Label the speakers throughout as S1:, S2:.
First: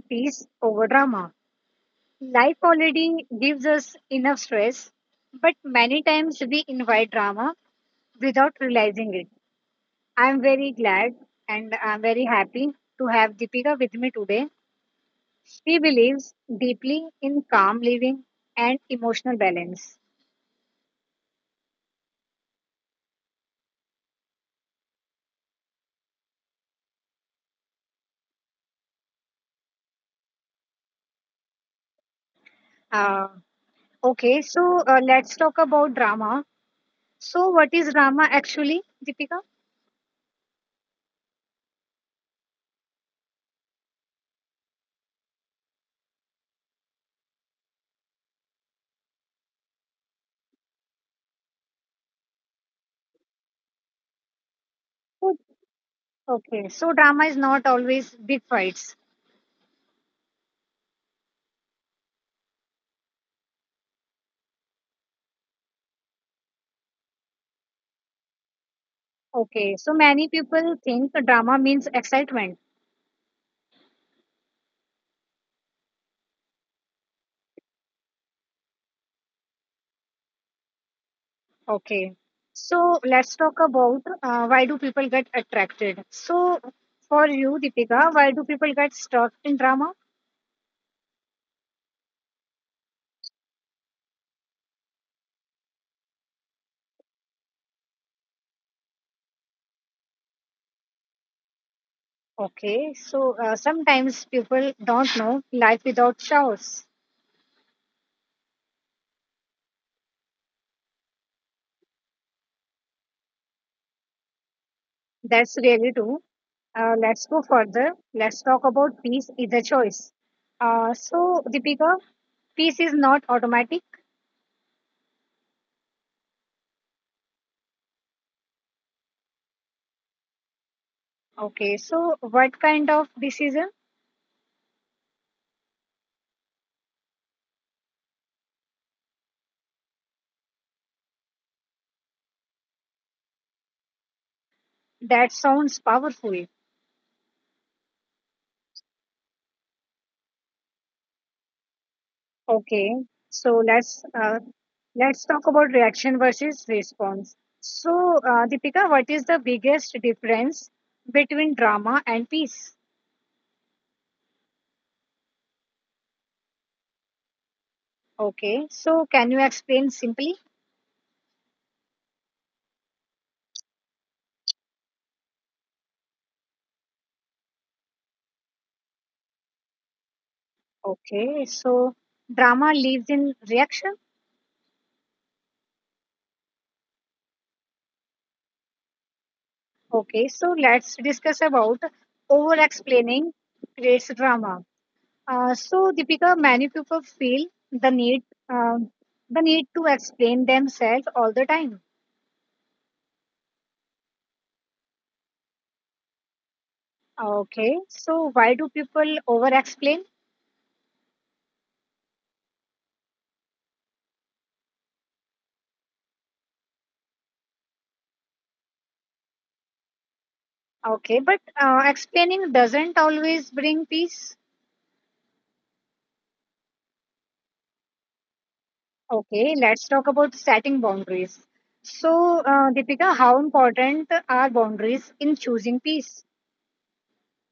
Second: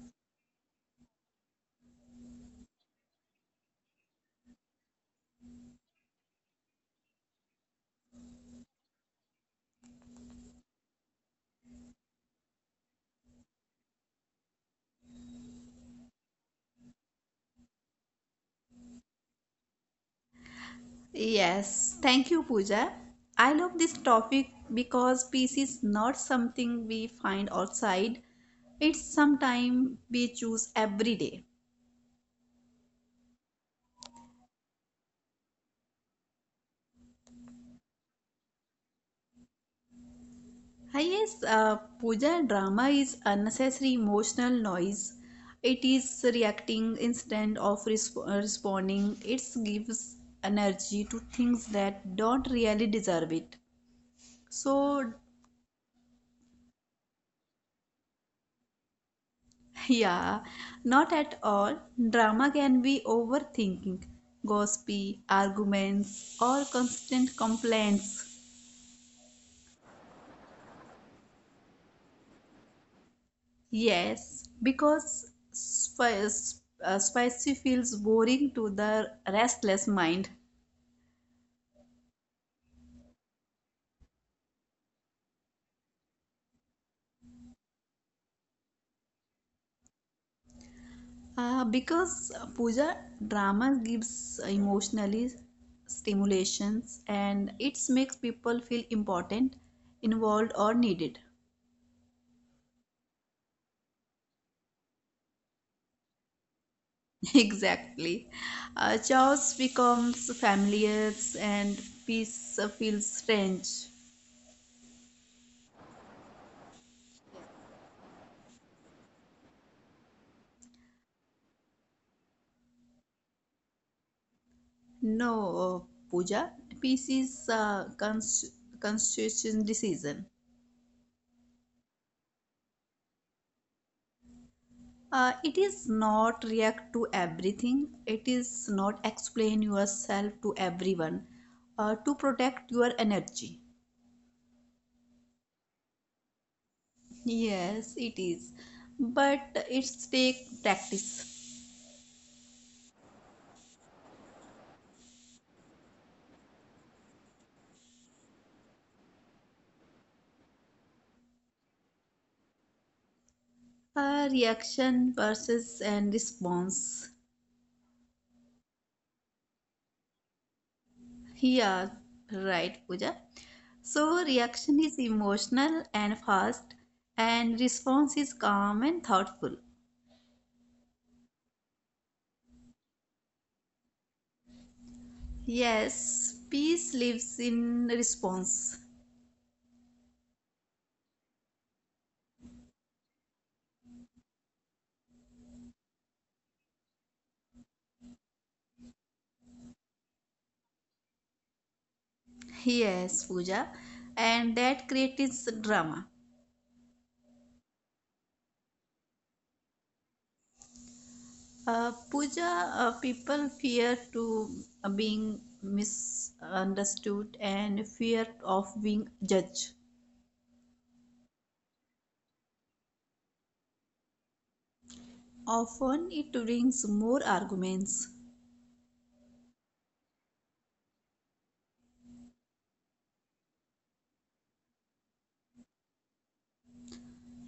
S1: peace over drama. Life already gives us enough stress, but many times we invite drama without realizing it. I am very glad and I am very happy to have Deepika with me today. She believes deeply in calm living and emotional balance.
S2: Yes, thank you, Pooja. I love this topic because peace is not something we find outside, it's something we choose every day.
S1: Uh, Okay, so let's talk about drama. So, what is drama actually, Deepika?
S2: Yes, Pooja, drama is unnecessary emotional noise. It is reacting instead of responding. It gives energy to things that don't really deserve it. So,
S1: Oh, Okay, so drama is not always big fights.
S2: Yeah, not at all. Drama can be overthinking, gossipy, arguments, or constant complaints.
S1: Okay, so many people think drama means excitement.
S2: Yes, because spicy feels boring to the restless mind.
S1: Okay, so let's talk about why do people get attracted. So, for you, Deepika, why do people get stuck in drama?
S2: Because Pooja drama gives emotionally stimulations and it makes people feel important, involved, or needed.
S1: Okay, so sometimes people don't know life without showers.
S2: Exactly. Chaos becomes familiar and peace feels strange.
S1: That's really true. Let's go further. Let's talk about peace is a choice. So, Deepika, peace is not automatic.
S2: No, Pooja, peace is a constitution decision.
S1: Okay, so what kind of decision?
S2: It is not react to everything. It is not explain yourself to everyone to protect your energy.
S1: That sounds powerful.
S2: Yes, it is. But it's take practice.
S1: Okay, so let's talk about reaction versus response. So, Deepika, what is the biggest difference between drama and peace?
S2: Reaction versus and response.
S1: Okay, so can you explain simply?
S2: Yeah, right, Pooja. So reaction is emotional and fast, and response is calm and thoughtful.
S1: Okay, so drama lives in reaction.
S2: Yes, peace lives in response.
S1: Okay, so let's discuss about over explaining creates drama. So, Deepika, many people feel the need, um, the need to explain themselves all the time.
S2: Yes, Pooja, and that creates drama.
S1: Okay, so why do people over explain?
S2: Pooja, people fear to being misunderstood and fear of being judged.
S1: Okay, but explaining doesn't always bring peace.
S2: Often it brings more arguments.
S1: Okay, let's talk about setting boundaries. So, Deepika, how important are boundaries in choosing peace?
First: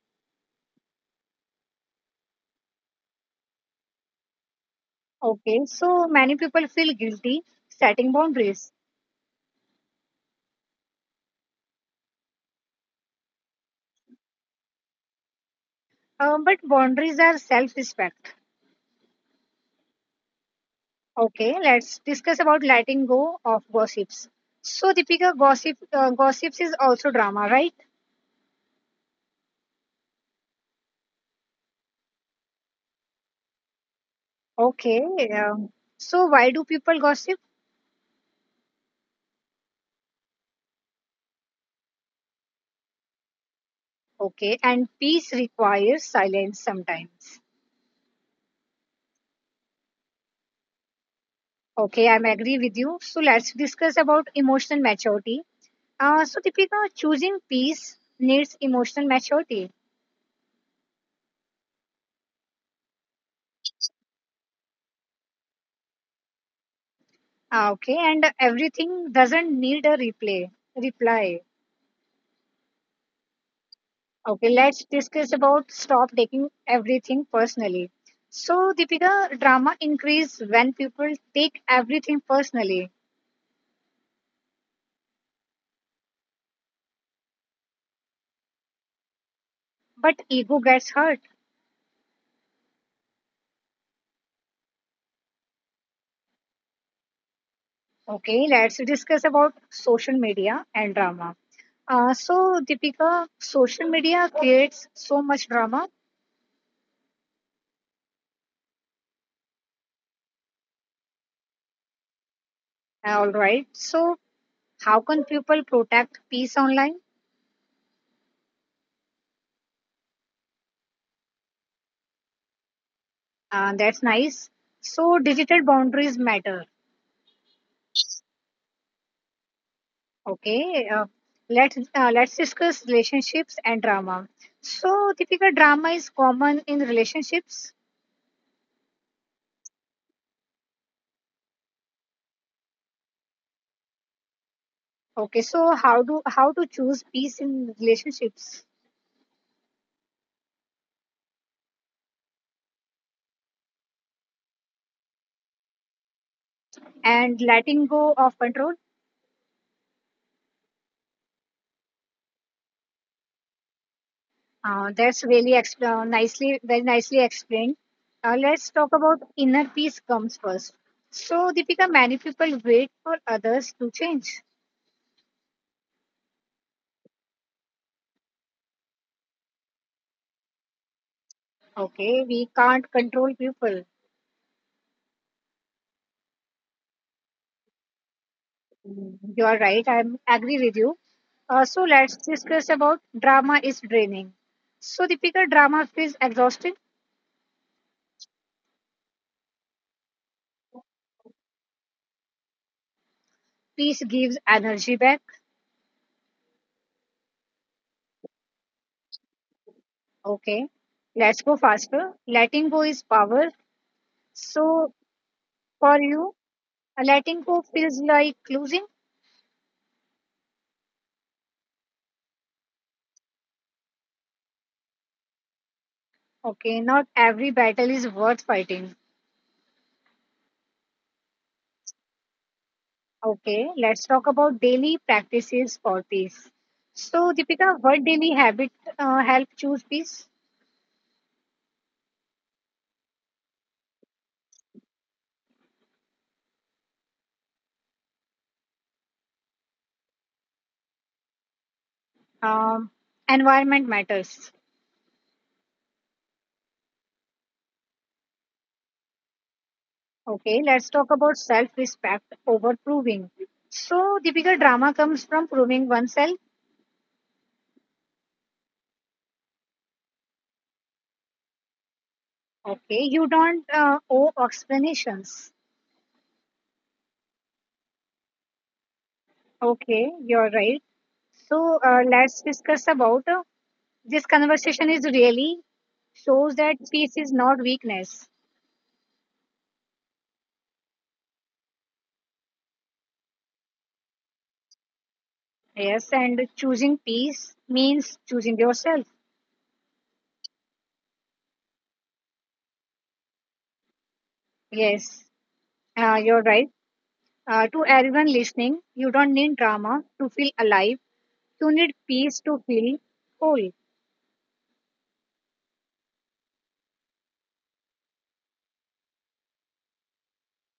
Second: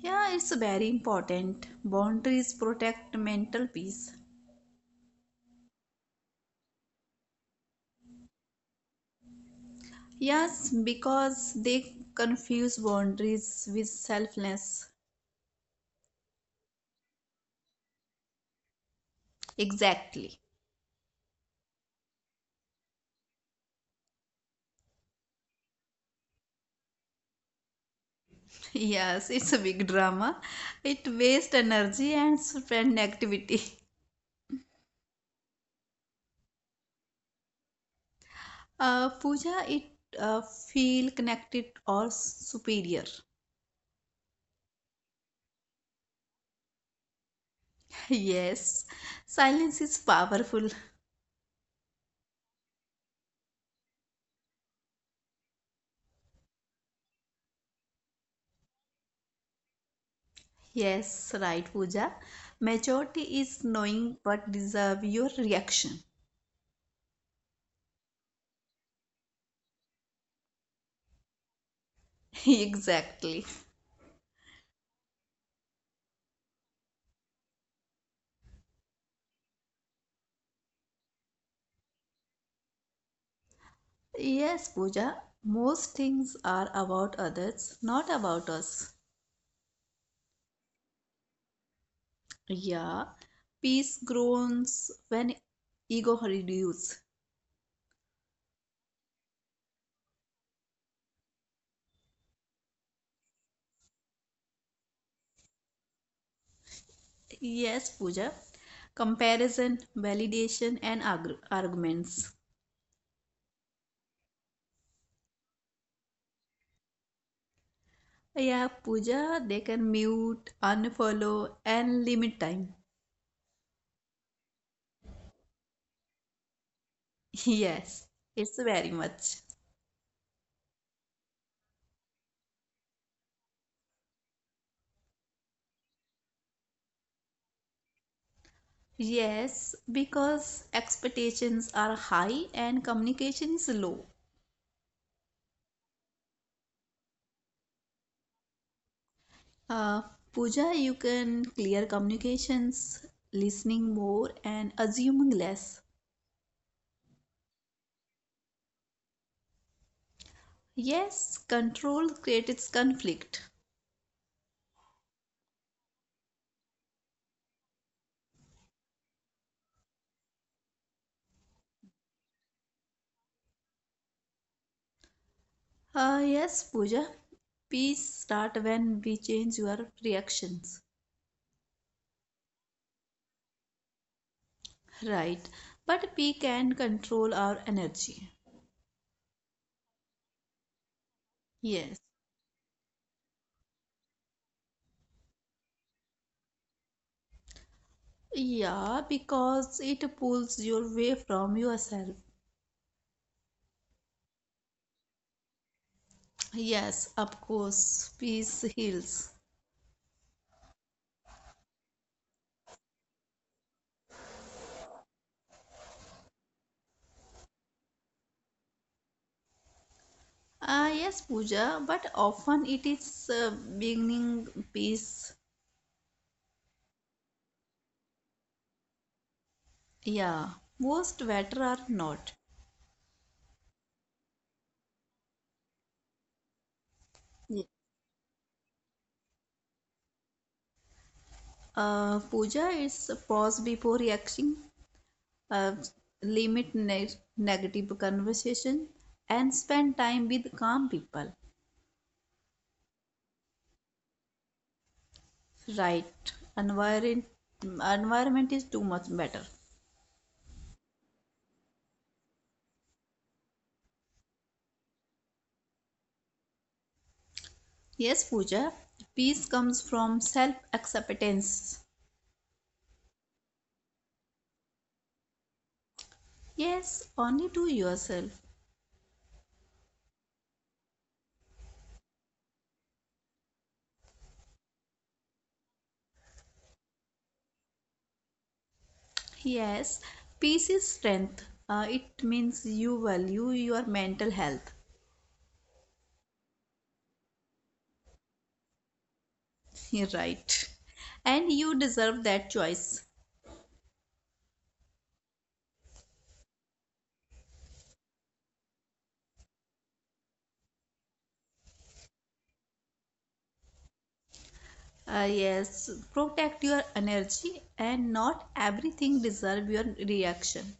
S2: Yeah, it's very important. Boundaries protect mental peace.
S1: Okay, so many people feel guilty setting boundaries.
S2: Yes, because they confuse boundaries with selflessness.
S1: But boundaries are self respect.
S2: Exactly.
S1: Okay, let's discuss about letting go of gossips. So, Deepika, gossips is also drama, right?
S2: Yes, it's a big drama. It wastes energy and spend activity.
S1: Okay. Um, so, why do people gossip?
S2: Puja, it feel connected or superior.
S1: Okay, and peace requires silence sometimes.
S2: Yes, silence is powerful.
S1: Okay, I'm agree with you. So, let's discuss about emotional maturity. So, Deepika, choosing peace needs emotional maturity.
S2: Yes, right, Puja. Majority is knowing but deserve your reaction.
S1: Ah, okay, and everything doesn't need a replay reply.
S2: Exactly.
S1: Okay, let's discuss about stop taking everything personally. So, Deepika, drama increase when people take everything personally,
S2: Yes, Pooja, most things are about others, not about us.
S1: but ego gets hurt.
S2: Yeah, peace grows when ego reduces.
S1: Okay, let's discuss about social media and drama. So, Deepika, social media creates so much drama.
S2: Yes, Pooja, comparison, validation, and arguments.
S1: All right. So, how can people protect peace online?
S2: Yeah, Pooja, they can mute, unfollow, and limit time.
S1: That's nice. So, digital boundaries matter.
S2: Yes, it's very much.
S1: Okay, let's discuss relationships and drama. So, Deepika, drama is common in relationships.
S2: Yes, because expectations are high and communication is low.
S1: Okay, so how to choose peace in relationships
S2: Uh, Pooja, you can clear communications, listening more, and assuming less.
S1: and letting go of control?
S2: Yes, control creates conflict.
S1: That's really ex- nicely very nicely explained. Let's talk about inner peace comes first. So, Deepika, many people wait for others to change.
S2: Yes, Pooja, peace start when we change your reactions.
S1: Okay, we can't control people.
S2: Right, but we can control our energy.
S1: Mm, you are right. I am agree with you. So
S2: Yes.
S1: let's discuss about drama is draining. So Deepika, drama feels exhausting.
S2: Yeah, because it pulls you away from yourself.
S1: Peace gives energy back.
S2: Yes, of course, peace heals.
S1: Okay, let's go faster. Letting go is power. So for you, letting go feels like losing.
S2: Yes, Pooja, but often it is beginning piece.
S1: Okay, not every battle is worth fighting.
S2: Yeah, most better are not.
S1: Okay, let's talk about daily practices for peace. So
S2: Ye-
S1: Deepika, what daily habit help choose peace?
S2: Pooja, it's a pause before reacting, uh, limit negative conversation, and spend time with calm people.
S1: Um, environment matters.
S2: Right, environment is too much better.
S1: Okay, let's talk about self respect over proving. So, the bigger drama comes from proving oneself.
S2: Yes, Pooja, peace comes from self acceptance.
S1: Okay, you don't owe explanations.
S2: Yes, only to yourself.
S1: Okay, you're right. So, let's discuss about this conversation is really shows that peace is not weakness.
S2: Yes, peace is strength. It means you value your mental health.
S1: Yes, and choosing peace means choosing yourself.
S2: You're right. And you deserve that choice.
S1: Yes, you're right. To everyone listening, you don't need drama to feel alive, you need peace to feel whole,
S2: Yes, protect your energy and not everything deserve your reaction.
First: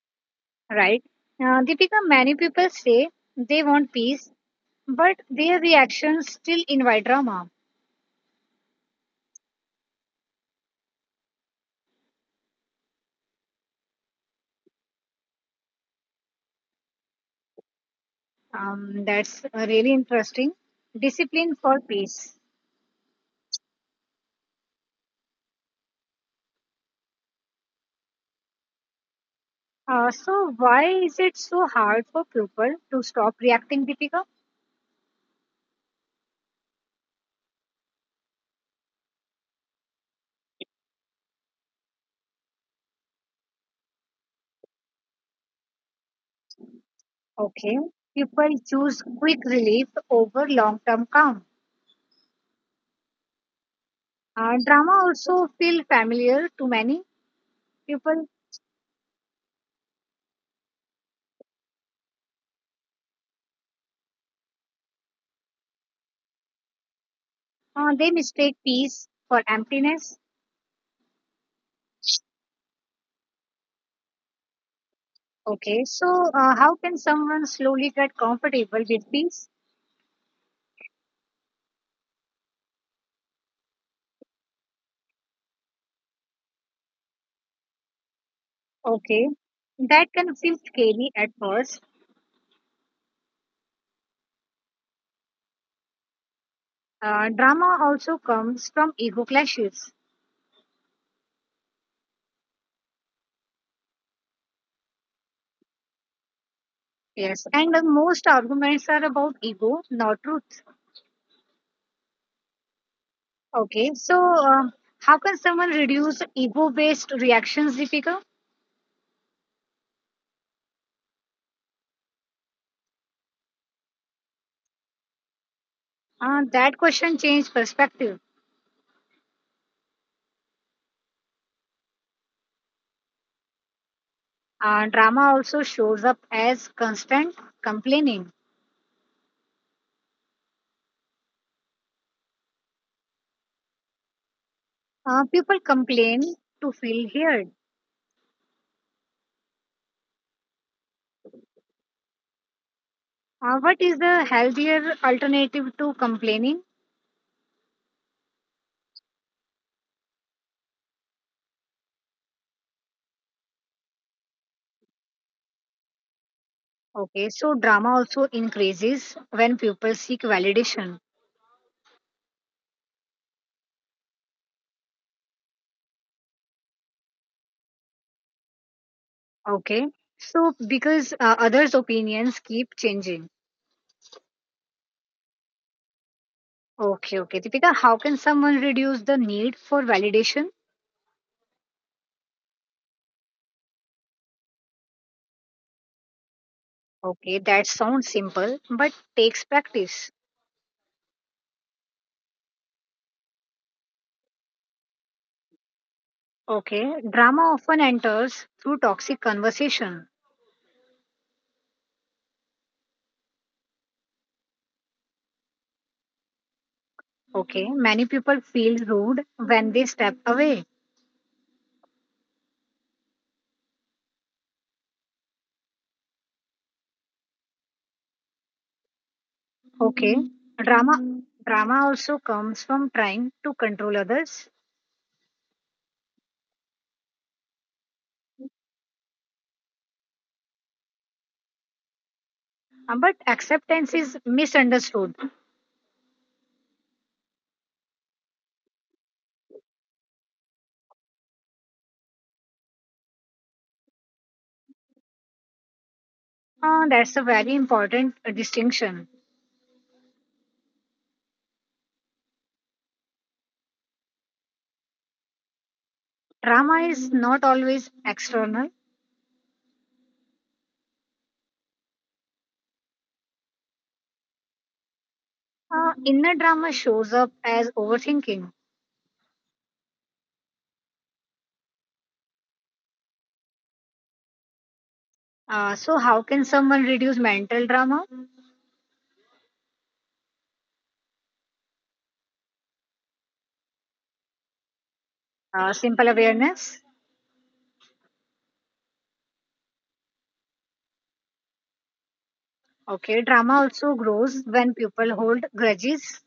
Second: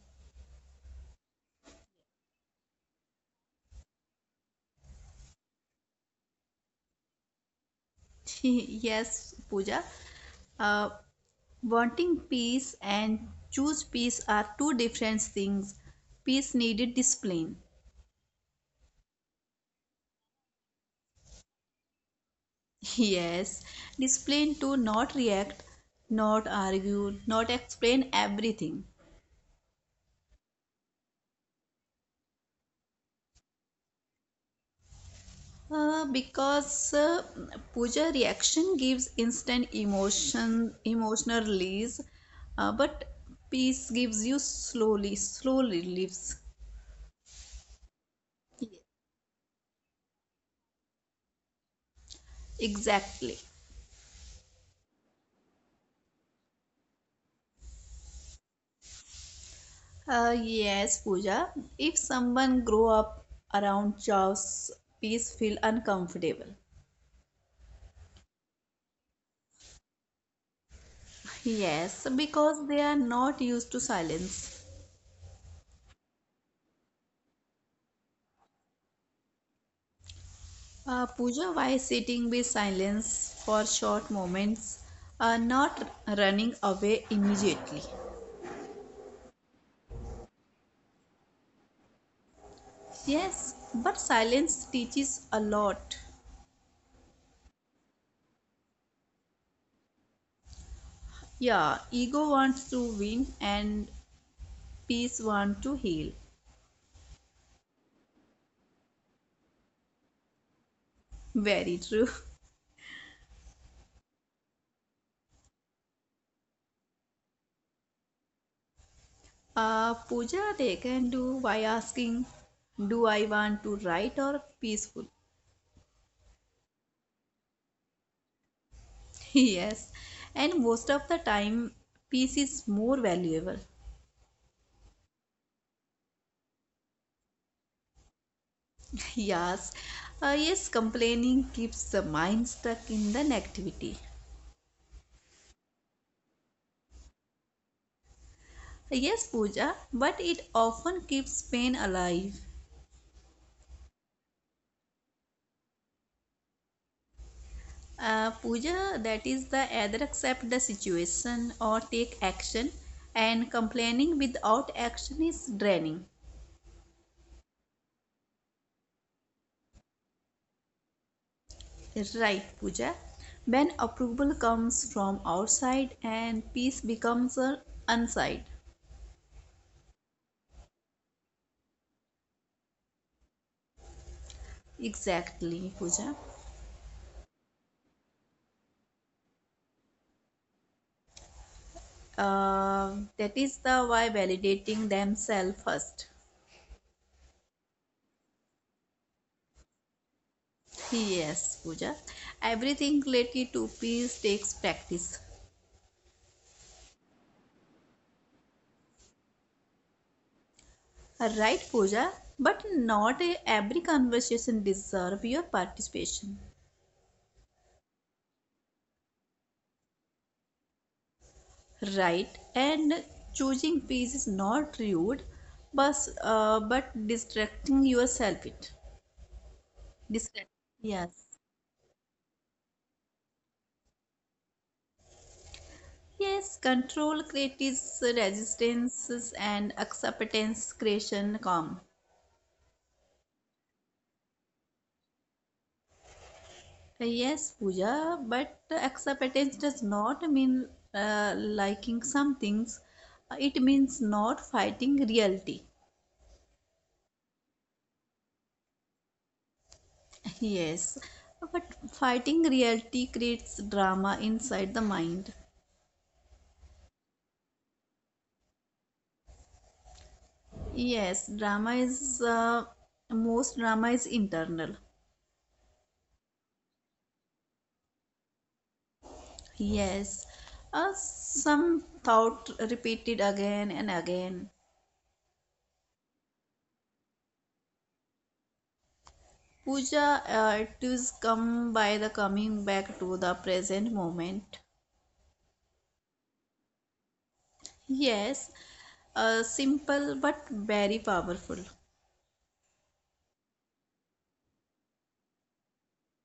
S1: right? Deepika, many people say they want peace, but their reactions still invite drama.
S2: Yes, Pooja. Uh, Wanting peace and choose peace are two different things. Peace needed discipline.
S1: That's really interesting. Discipline for peace.
S2: Yes, discipline to not react, not argue, not explain everything.
S1: So, why is it so hard for people to stop reacting, Deepika?
S2: Because puja reaction gives instant emotion, emotional release, but peace gives you slowly, slowly reliefs.
S1: Okay, people choose quick relief over long term calm.
S2: Exactly.
S1: Drama also feel familiar to many people.
S2: Yes, Pooja. If someone grow up around chaos, peace feel uncomfortable.
S1: They mistake peace for emptiness.
S2: Yes, because they are not used to silence.
S1: Okay, so how can someone slowly get comfortable with peace?
S2: Pooja, why sitting with silence for short moments, not running away immediately?
S1: Okay, that can feel scary at first.
S2: Yes, but silence teaches a lot.
S1: Drama also comes from ego clashes.
S2: Yeah, ego wants to win and peace wants to heal.
S1: Yes, and most arguments are about ego, not truth.
S2: Very true.
S1: Okay, so uh, how can someone reduce ego based reactions, Deepika?
S2: Pooja, they can do by asking, do I want to right or peaceful?
S1: That question changed perspective.
S2: Yes, and most of the time, peace is more valuable.
S1: Drama also shows up as constant complaining.
S2: Yes, yes, complaining keeps the mind stuck in the negativity.
S1: People complain to feel heard.
S2: Yes, Pooja, but it often keeps pain alive.
S1: What is the healthier alternative to complaining?
S2: Pooja, that is the either accept the situation or take action, and complaining without action is draining.
S1: Okay, so drama also increases when people seek validation.
S2: Right, Pooja. When approval comes from outside and peace becomes inside.
S1: Okay, so because others' opinions keep changing.
S2: Exactly, Pooja.
S1: Okay, okay. Deepika, how can someone reduce the need for validation?
S2: That is the why validating themselves first.
S1: Okay, that sounds simple but takes practice.
S2: Yes, Pooja. Everything related to peace takes practice.
S1: Okay, drama often enters through toxic conversation.
S2: Right, Pooja? But not eh, every conversation deserve your participation.
S1: Okay, many people feel rude when they step away.
S2: Right. And choosing peace is not rude, but but distracting yourself it.
S1: Okay.
S2: Distract.
S1: Drama
S2: Yes.
S1: drama also comes from trying to control others,
S2: Yes, control creates resistance and acceptance creation calm.
S1: but acceptance is misunderstood.
S2: Yes, Pooja, but acceptance does not mean liking some things. It means not fighting reality.
S1: That's a very important distinction.
S2: Yes, but fighting reality creates drama inside the mind.
S1: Drama is not always external.
S2: Yes, drama is most drama is internal.
S1: Inner drama shows up as overthinking.
S2: Yes, some thought repeated again and again.
S1: So how can someone reduce mental drama?
S2: Puja, it is come by the coming back to the present moment.
S1: Simple awareness.
S2: Yes, simple but very powerful.
S1: Okay, drama also grows when people hold grudges.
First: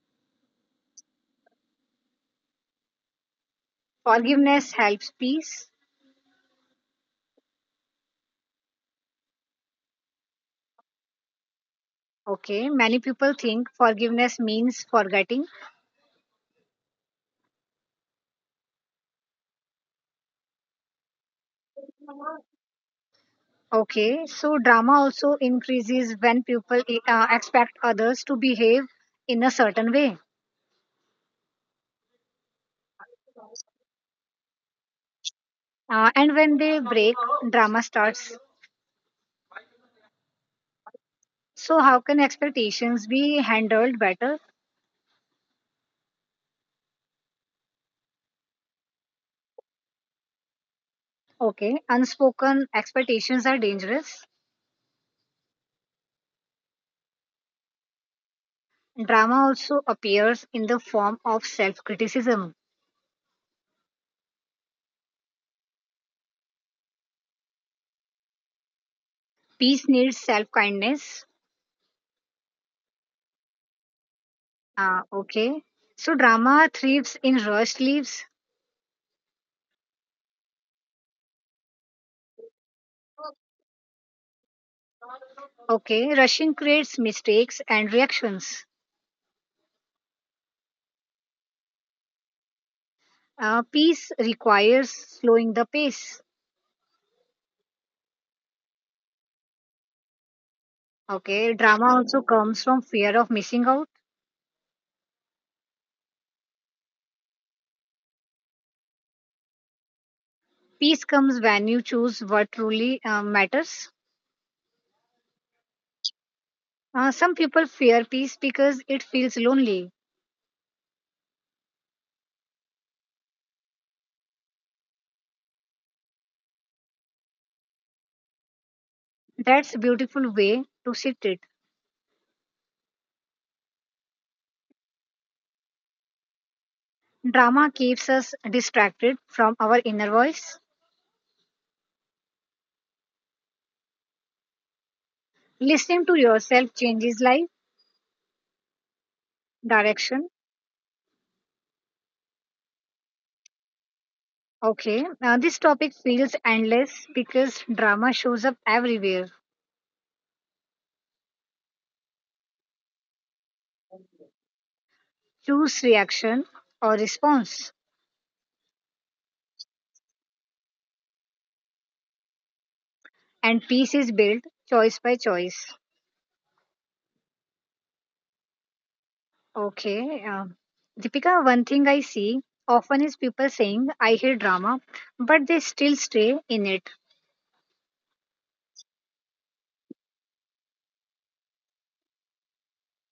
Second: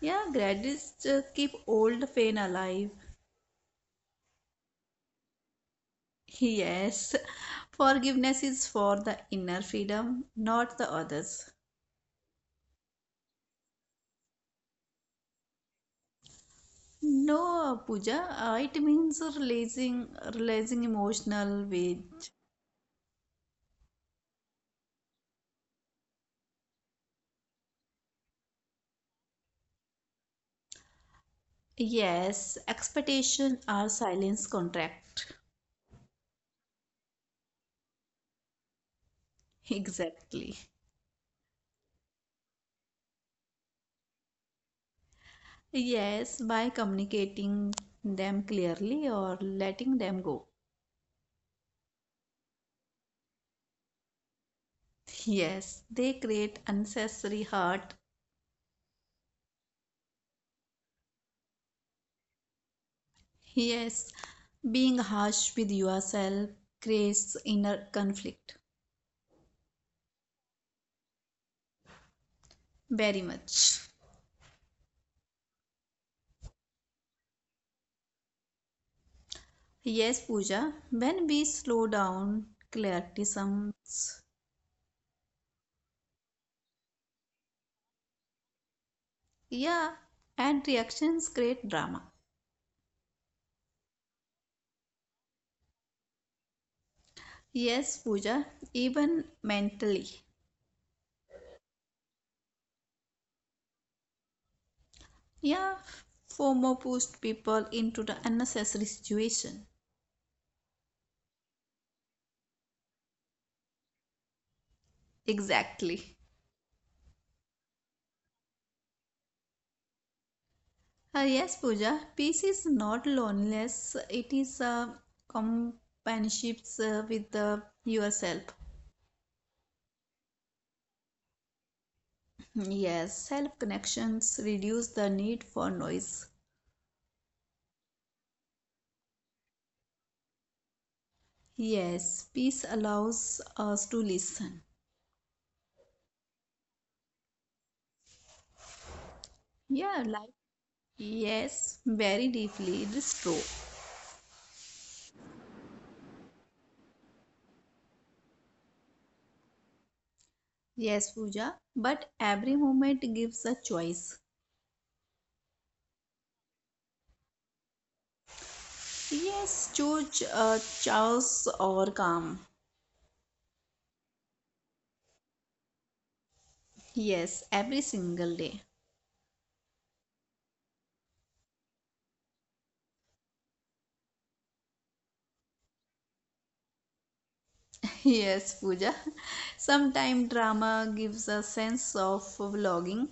S2: Yeah, gratitude keep old pain alive.
S1: Forgiveness helps peace.
S2: Yes, forgiveness is for the inner freedom, not the others.
S1: Okay, many people think forgiveness means forgetting.
S2: No, Pooja, it means releasing, releasing emotional weight.
S1: Okay, so drama also increases when people expect others to behave in a certain way.
S2: Yes, expectation are silence contract.
S1: And when they break, drama starts.
S2: Exactly.
S1: So, how can expectations be handled better?
S2: Yes, by communicating them clearly or letting them go.
S1: Okay, unspoken expectations are dangerous.
S2: Yes, they create unnecessary hurt.
S1: Drama also appears in the form of self criticism.
S2: Yes, being harsh with yourself creates inner conflict.
S1: Peace needs self kindness.
S2: Very much.
S1: Okay, so drama thrives in rush leaves.
S2: Yes, Pooja, when we slow down, criticisms,
S1: Okay, rushing creates mistakes and reactions.
S2: yeah, and reactions create drama.
S1: Peace requires slowing the pace.
S2: Yes, Pooja, even mentally.
S1: Okay, drama also comes from fear of missing out.
S2: Yeah, FOMO pushed people into the unnecessary situation.
S1: Peace comes when you choose what truly matters.
S2: Exactly.
S1: Some people fear peace because it feels lonely.
S2: Yes, Pooja, peace is not loneliness, it is companionships with yourself.
S1: That's a beautiful way to shift it.
S2: Yes, self connections reduce the need for noise.
S1: Drama keeps us distracted from our inner voice.
S2: Yes, peace allows us to listen.
S1: Listening to yourself changes life
S2: Yeah, like,
S1: direction.
S2: yes, very deeply, it is true.
S1: Okay, this topic feels endless because drama shows up everywhere.
S2: Yes, Pooja, but every moment gives a choice.
S1: Choose reaction or response.
S2: Yes, choose chaos or calm.
S1: And peace is built choice by choice.
S2: Yes, every single day.
S1: Okay. Deepika, one thing I see often is people saying, I hear drama, but they still stay in it.
S2: Yes, Pooja. Sometimes drama gives a sense of vlogging.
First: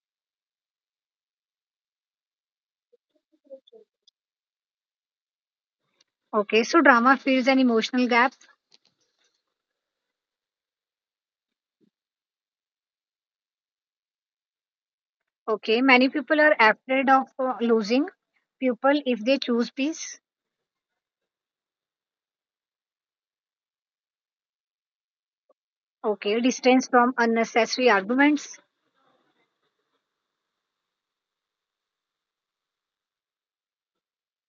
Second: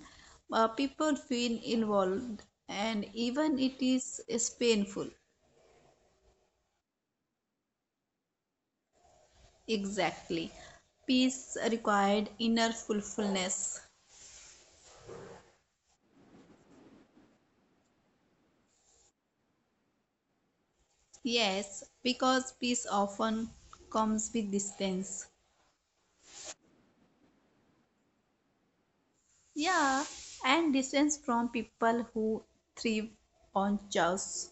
S2: People feel involved, and even it is painful.
S1: Okay. So drama fills an emotional gap.
S2: Exactly. Peace required inner fulfillness.
S1: Okay. Many people are afraid of losing people if they choose peace.
S2: Yes, because peace often comes with distance.
S1: Okay. Distance from unnecessary arguments.
S2: Yeah, and distance from people who thrive on chaos.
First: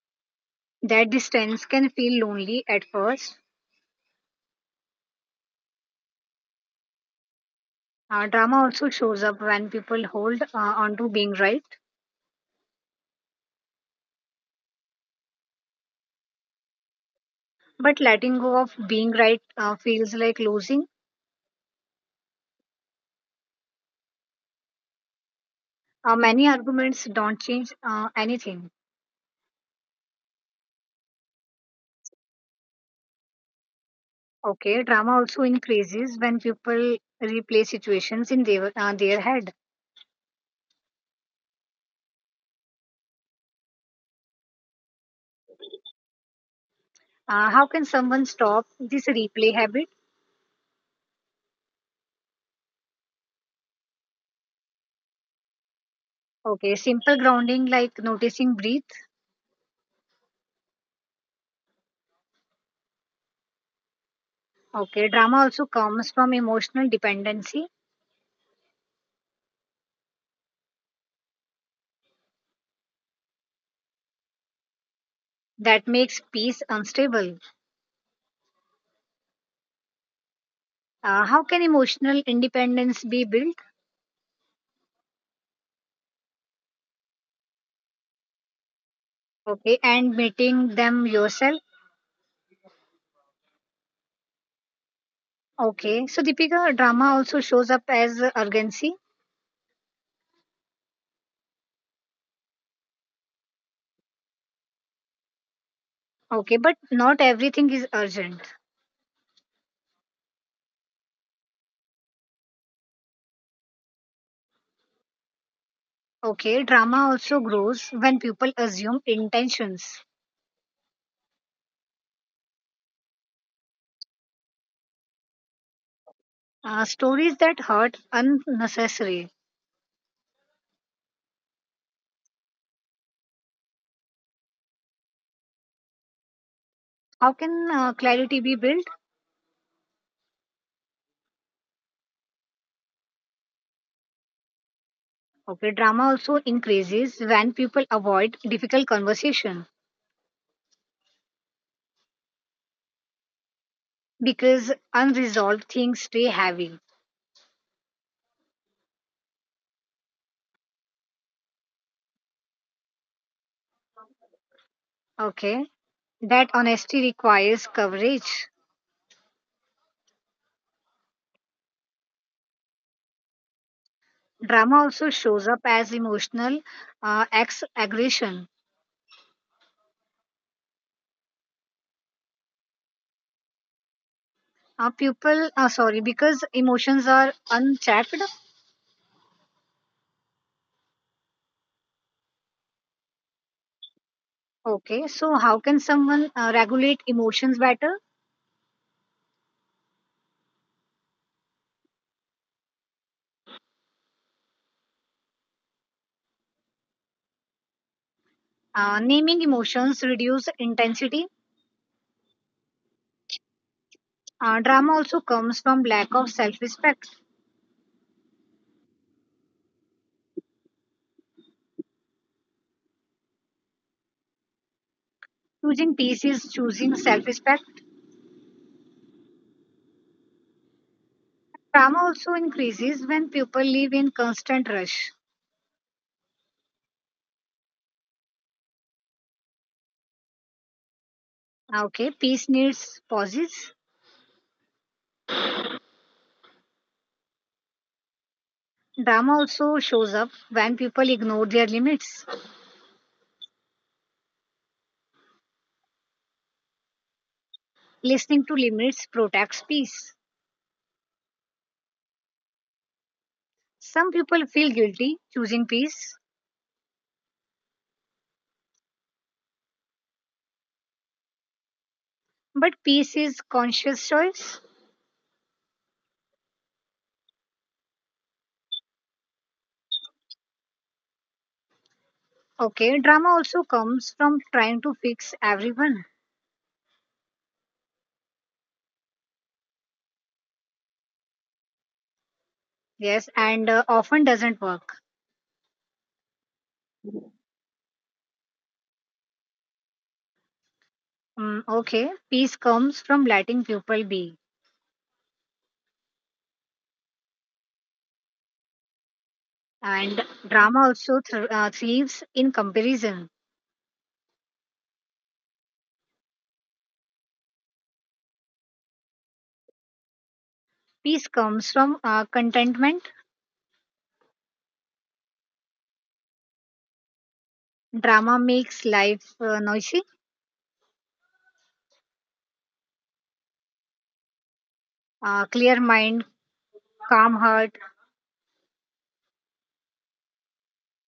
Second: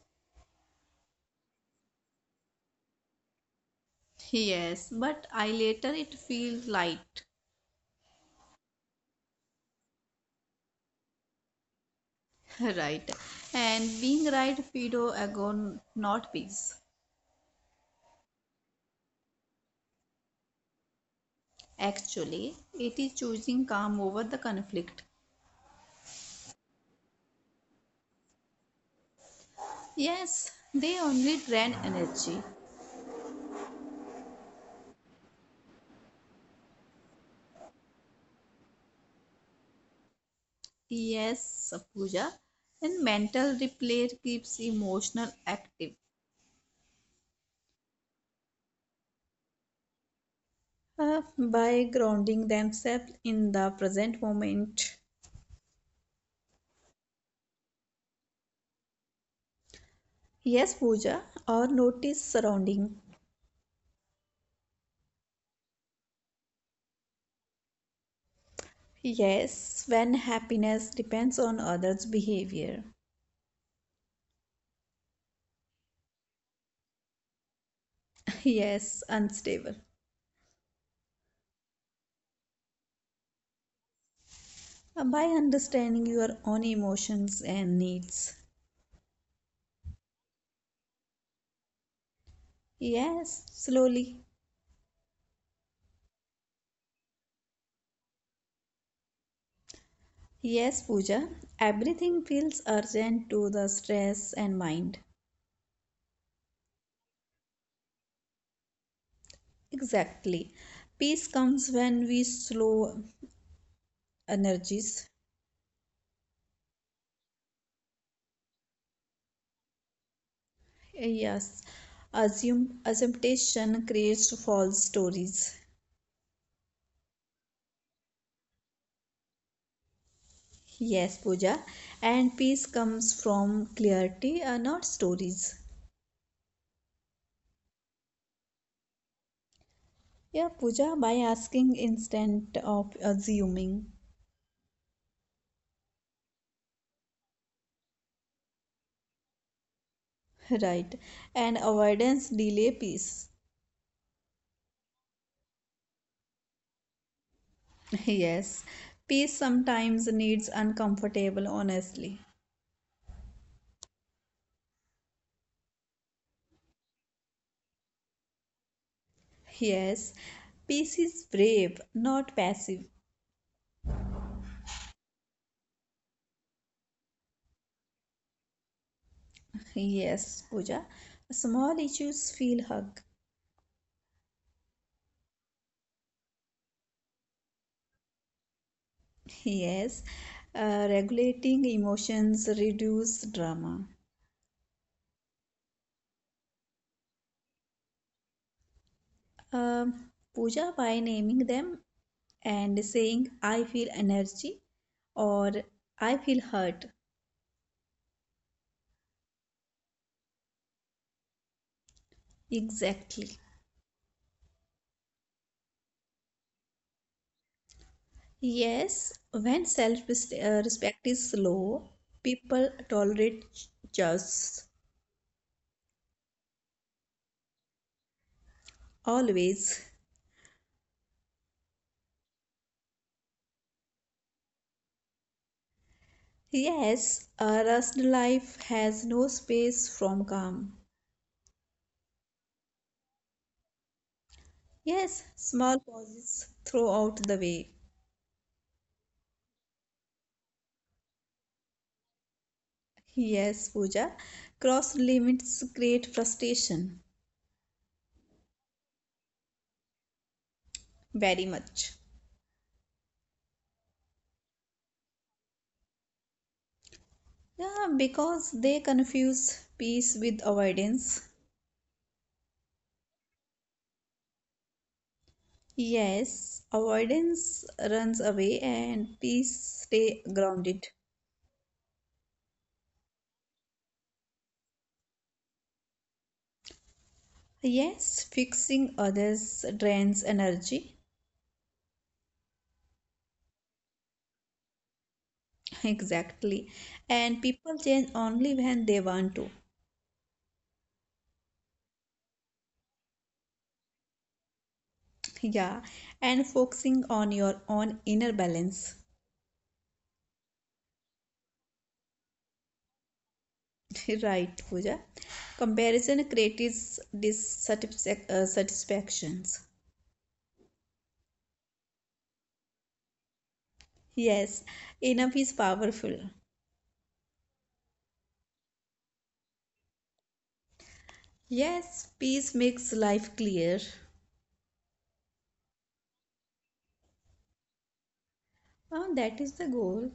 S1: That distance can feel lonely at first.
S2: Yes, but I later it feels light.
S1: Drama also shows up when people hold on to being right.
S2: Right. And being right Fido agon not peace.
S1: But letting go of being right feels like losing.
S2: Actually, it is choosing calm over the conflict.
S1: Many arguments don't change anything.
S2: Yes, they only drain energy.
S1: Okay, drama also increases when people replay situations in their head.
S2: Yes, Pooja. And mental replay keeps emotional active,
S1: How can someone stop this replay habit?
S2: by grounding themselves in the present moment.
S1: Okay, simple grounding like noticing breathe.
S2: Yes, Pooja, or notice surrounding.
S1: Okay, drama also comes from emotional dependency
S2: Yes, when happiness depends on others' behavior.
S1: that makes peace unstable.
S2: Yes, unstable.
S1: How can emotional independence be built?
S2: By understanding your own emotions and
S1: Okay,
S2: needs.
S1: and meeting them yourself.
S2: Yes, slowly.
S1: Okay, so Deepika, drama also shows up as urgency.
S2: Yes, Pooja, everything feels urgent to the stress and mind.
S1: Okay, but not everything is urgent.
S2: Exactly. Peace comes when we slow energies.
S1: Okay, drama also grows when people assume intentions.
S2: Yes, assume assumption creates false stories.
S1: Stories that hurt unnecessary.
S2: Yes, Pooja, and peace comes from clarity, not stories.
S1: How can clarity be built?
S2: Yeah, Pooja, by asking instead of assuming.
S1: Okay, drama also increases when people avoid difficult conversation
S2: Right. And avoidance delay peace.
S1: because unresolved things stay heavy.
S2: Yes. Peace sometimes needs uncomfortable honestly.
S1: Okay, that honesty requires coverage.
S2: Yes. Peace is brave, not passive.
S1: Drama also shows up as emotional ex aggression.
S2: Yes, Pooja. Small issues feel hug.
S1: Are people sorry because emotions are unchecked?
S2: Yes. Regulating emotions reduce
S1: Okay,
S2: drama.
S1: so how can someone regulate emotions better?
S2: Um, Pooja by naming them and saying I feel energy or I feel hurt.
S1: Naming emotions reduce intensity.
S2: Exactly.
S1: Drama also comes from lack of self-respect.
S2: Yes, when self respect is low, people tolerate just
S1: Choosing peace is choosing self-respect.
S2: always.
S1: Drama also increases when people live in constant rush.
S2: Yes, a rushed life has no space from calm.
S1: Okay, peace needs pauses.
S2: Yes, small pauses throughout the way.
S1: Drama also shows up when people ignore their limits.
S2: Yes, Pooja, cross limits create frustration
S1: Listening to limits protects peace.
S2: very much.
S1: Some people feel guilty choosing peace.
S2: Yeah, because they confuse peace with avoidance.
S1: But peace is conscious choice.
S2: Yes, avoidance runs away and peace stay grounded.
S1: Okay, drama also comes from trying to fix everyone.
S2: Yes, fixing others drains energy.
S1: Yes, and often doesn't work.
S2: Exactly. And people change only when they want to.
S1: Mm, okay, peace comes from letting people be.
S2: Yeah. And focusing on your own inner balance.
S1: And drama also thrives in comparison.
S2: Right, Pooja. Comparison creates dissatisfac- satisfactions.
S1: Peace comes from contentment.
S2: Yes, enough is powerful.
S1: Drama makes life noisy.
S2: Yes, peace makes life clear.
S1: Clear mind, calm heart.
S2: Oh, that is the goal.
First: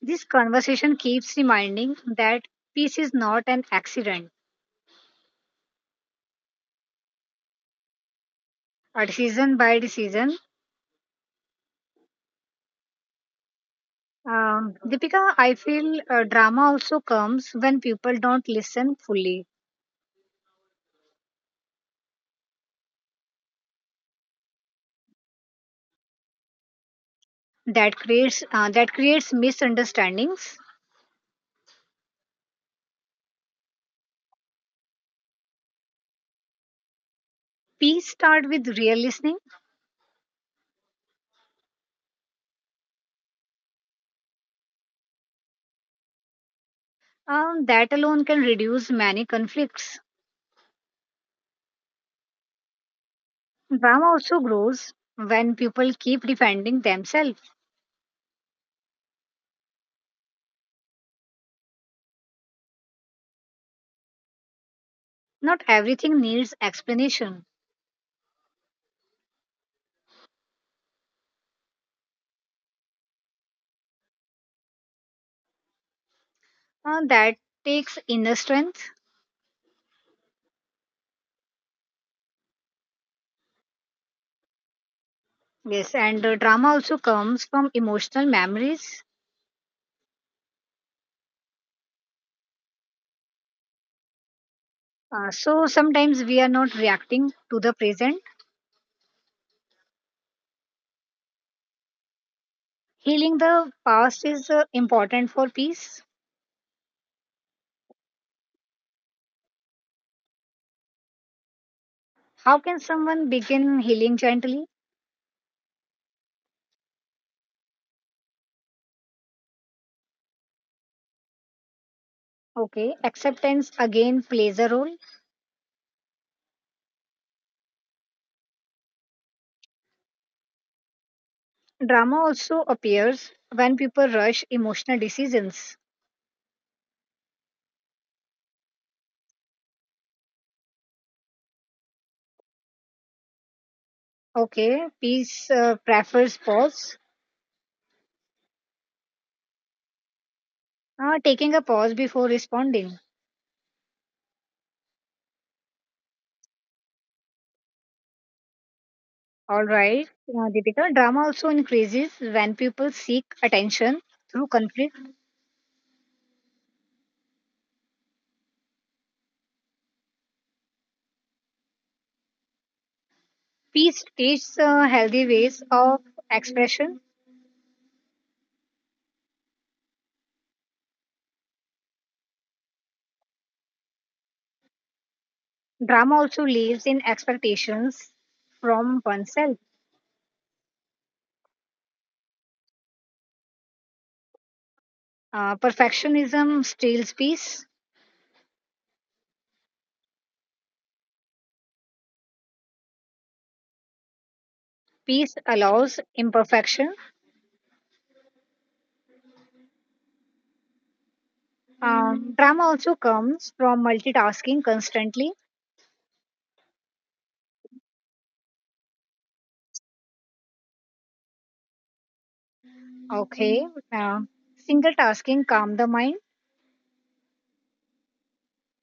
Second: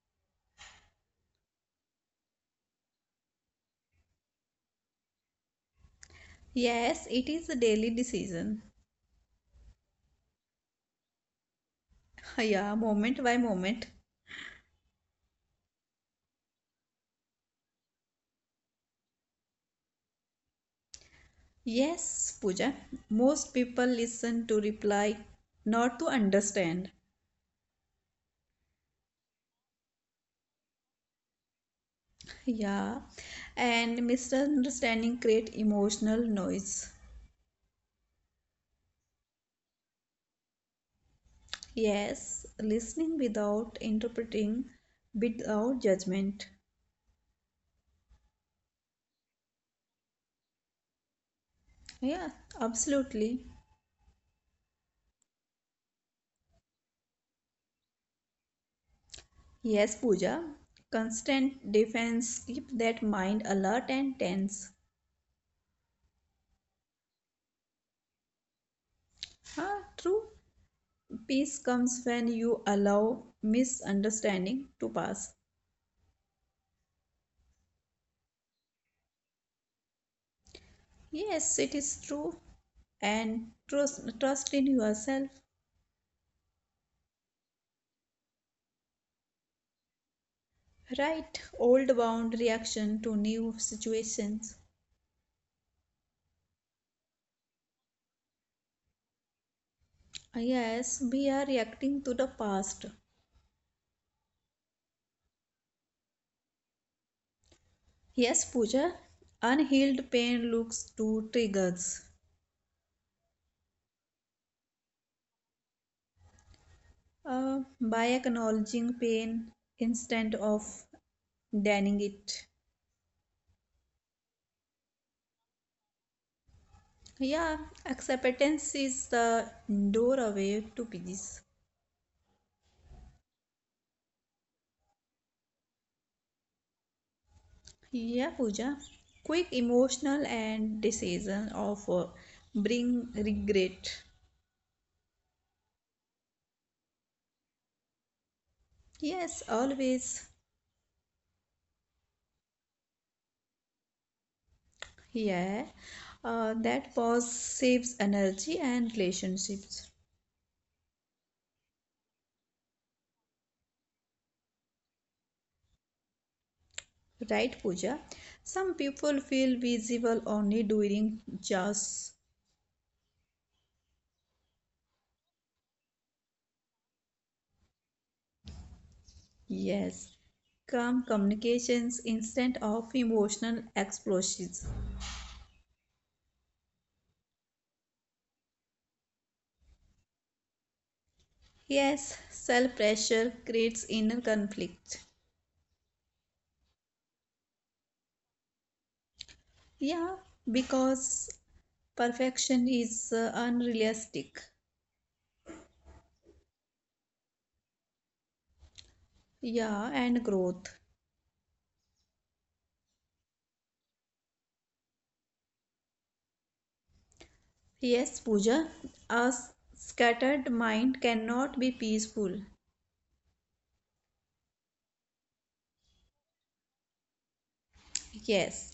S1: This conversation keeps reminding that peace is not an accident.
S2: Yes, it is a daily decision.
S1: A decision by decision.
S2: Yeah, moment by moment.
S1: Deepika, I feel drama also comes when people don't listen fully.
S2: Yes, Pooja. Most people listen to reply, not to understand.
S1: That creates misunderstandings.
S2: Yeah. And misunderstanding create emotional noise.
S1: Peace start with real listening.
S2: Yes, listening without interpreting, without judgment.
S1: That alone can reduce many conflicts.
S2: Yeah, absolutely.
S1: Drama also grows when people keep defending themselves.
S2: Yes, Pooja. Constant defense keep that mind alert and tense.
S1: Not everything needs explanation.
S2: Huh? True peace comes when you allow misunderstanding to pass.
S1: That takes inner strength.
S2: Yes, it is true. And trust in yourself.
S1: Yes, and drama also comes from emotional memories.
S2: Right old bound reaction to new situations.
S1: So sometimes we are not reacting to the present.
S2: Ah, yes, we are reacting to the past.
S1: Healing the past is important for peace.
S2: Yes, Pooja, unhealed pain looks to triggers.
S1: How can someone begin healing gently?
S2: By acknowledging pain instead of denying it.
S1: Okay, acceptance again plays a role.
S2: Yeah, acceptance is the doorway to peace.
S1: Drama also appears when people rush emotional decisions.
S2: Yeah, Pooja. Quick emotional and decision of bring regret.
S1: Okay, peace uh, prefers pause,
S2: Yes, always.
S1: uh, taking a pause before responding.
S2: Yeah. That pause saves energy and
S1: All
S2: relationships.
S1: right, Deepika. Drama also increases when people seek attention through conflict.
S2: Right, Pooja? Some people feel visible only during just
S1: Peace teaches healthy ways of expression.
S2: yes. Calm communications instead of emotional explosions.
S1: Drama also lives in expectations from oneself.
S2: Yes, self pressure creates inner conflict.
S1: Perfectionism steals peace.
S2: Yeah, because perfection is unrealistic.
S1: Peace allows imperfection.
S2: Yeah, and growth.
S1: Drama also comes from multitasking constantly.
S2: Yes, Pooja, a scattered mind cannot be peaceful.
S1: Okay. Uh, Single tasking calm the mind.
S2: Yes,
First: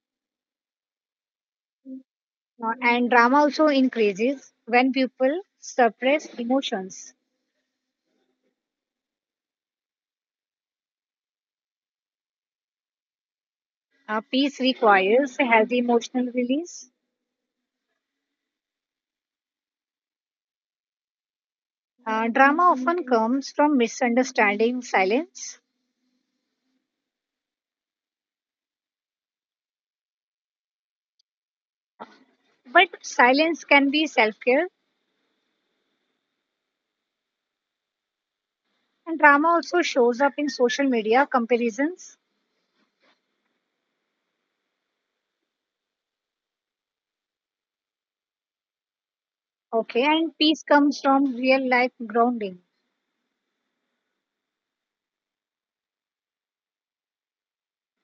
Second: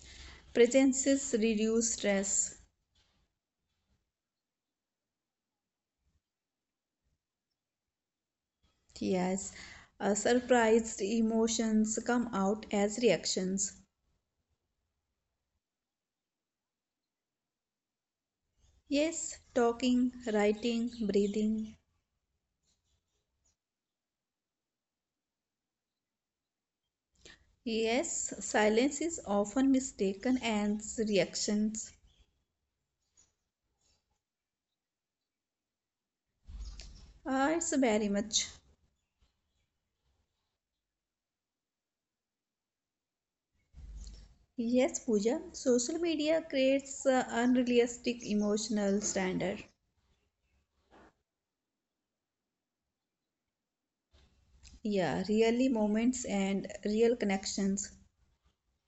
S2: presences reduce stress.
S1: And drama also increases when people suppress emotions.
S2: Yes, surprised emotions come out as reactions.
S1: Peace requires a healthy emotional release.
S2: Yes, talking, writing, breathing.
S1: Drama often comes from misunderstanding silence.
S2: Yes, silence is often mistaken as reactions.
S1: But silence can be self care.
S2: It's very much.
S1: And drama also shows up in social media comparisons.
S2: Yes, Pooja, social media creates unrealistic emotional standard.
S1: Okay. And peace comes from real life grounding.
S2: Yeah, really moments and real connections.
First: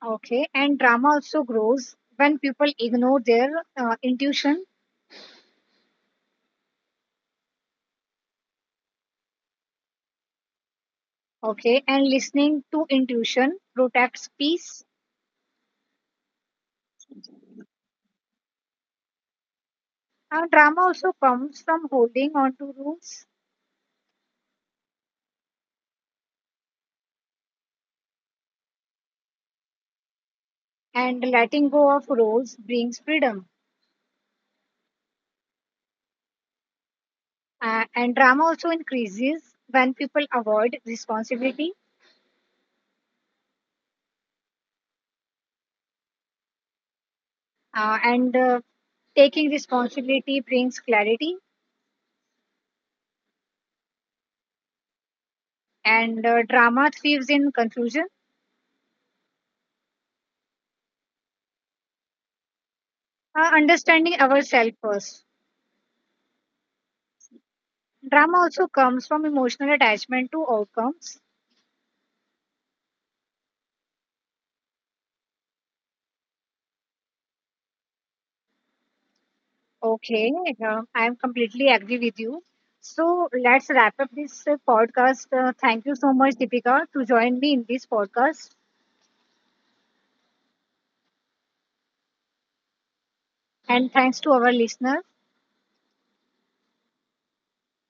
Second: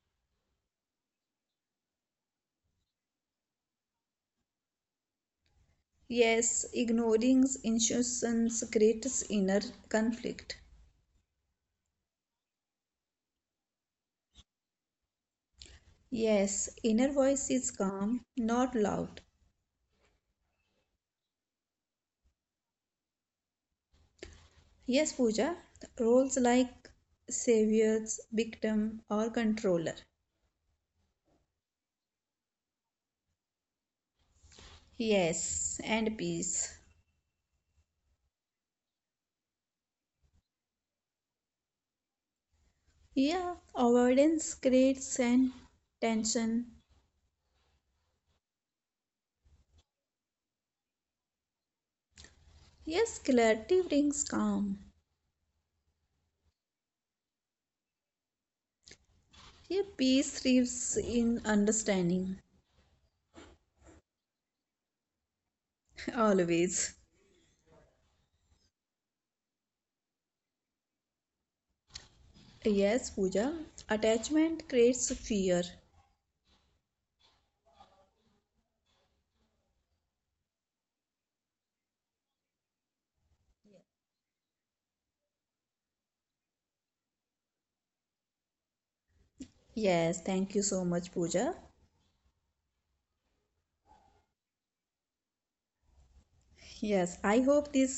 S1: Okay. And drama also grows when people ignore their intuition.
S2: Yes, ignoring intuitions creates inner conflict.
S1: Okay. And listening to intuition protects peace.
S2: Yes, inner voice is calm, not loud.
S1: Now, drama also comes from holding on to rules
S2: Yes, Pooja, roles like saviors, victim, or controller.
S1: and letting go of roles brings freedom.
S2: Yes, and peace.
S1: And drama also increases when people avoid responsibility,
S2: Yeah, avoidance creates an tension.
S1: and taking responsibility brings clarity,
S2: Yes, clarity brings calm.
S1: and drama thrives in confusion,
S2: Yeah, peace lives in understanding,
S1: understanding ourselves first.
S2: always.
S1: Drama also comes from emotional attachment to outcomes.
S2: Yes, Pooja. Attachment creates fear.
S1: Okay, I am completely agree with you. So let's wrap up this podcast. Thank you so much, Deepika, to join me in this podcast,
S2: Yes, thank you so much, Pooja.
S1: and thanks to our listeners.
S2: Yes, I hope this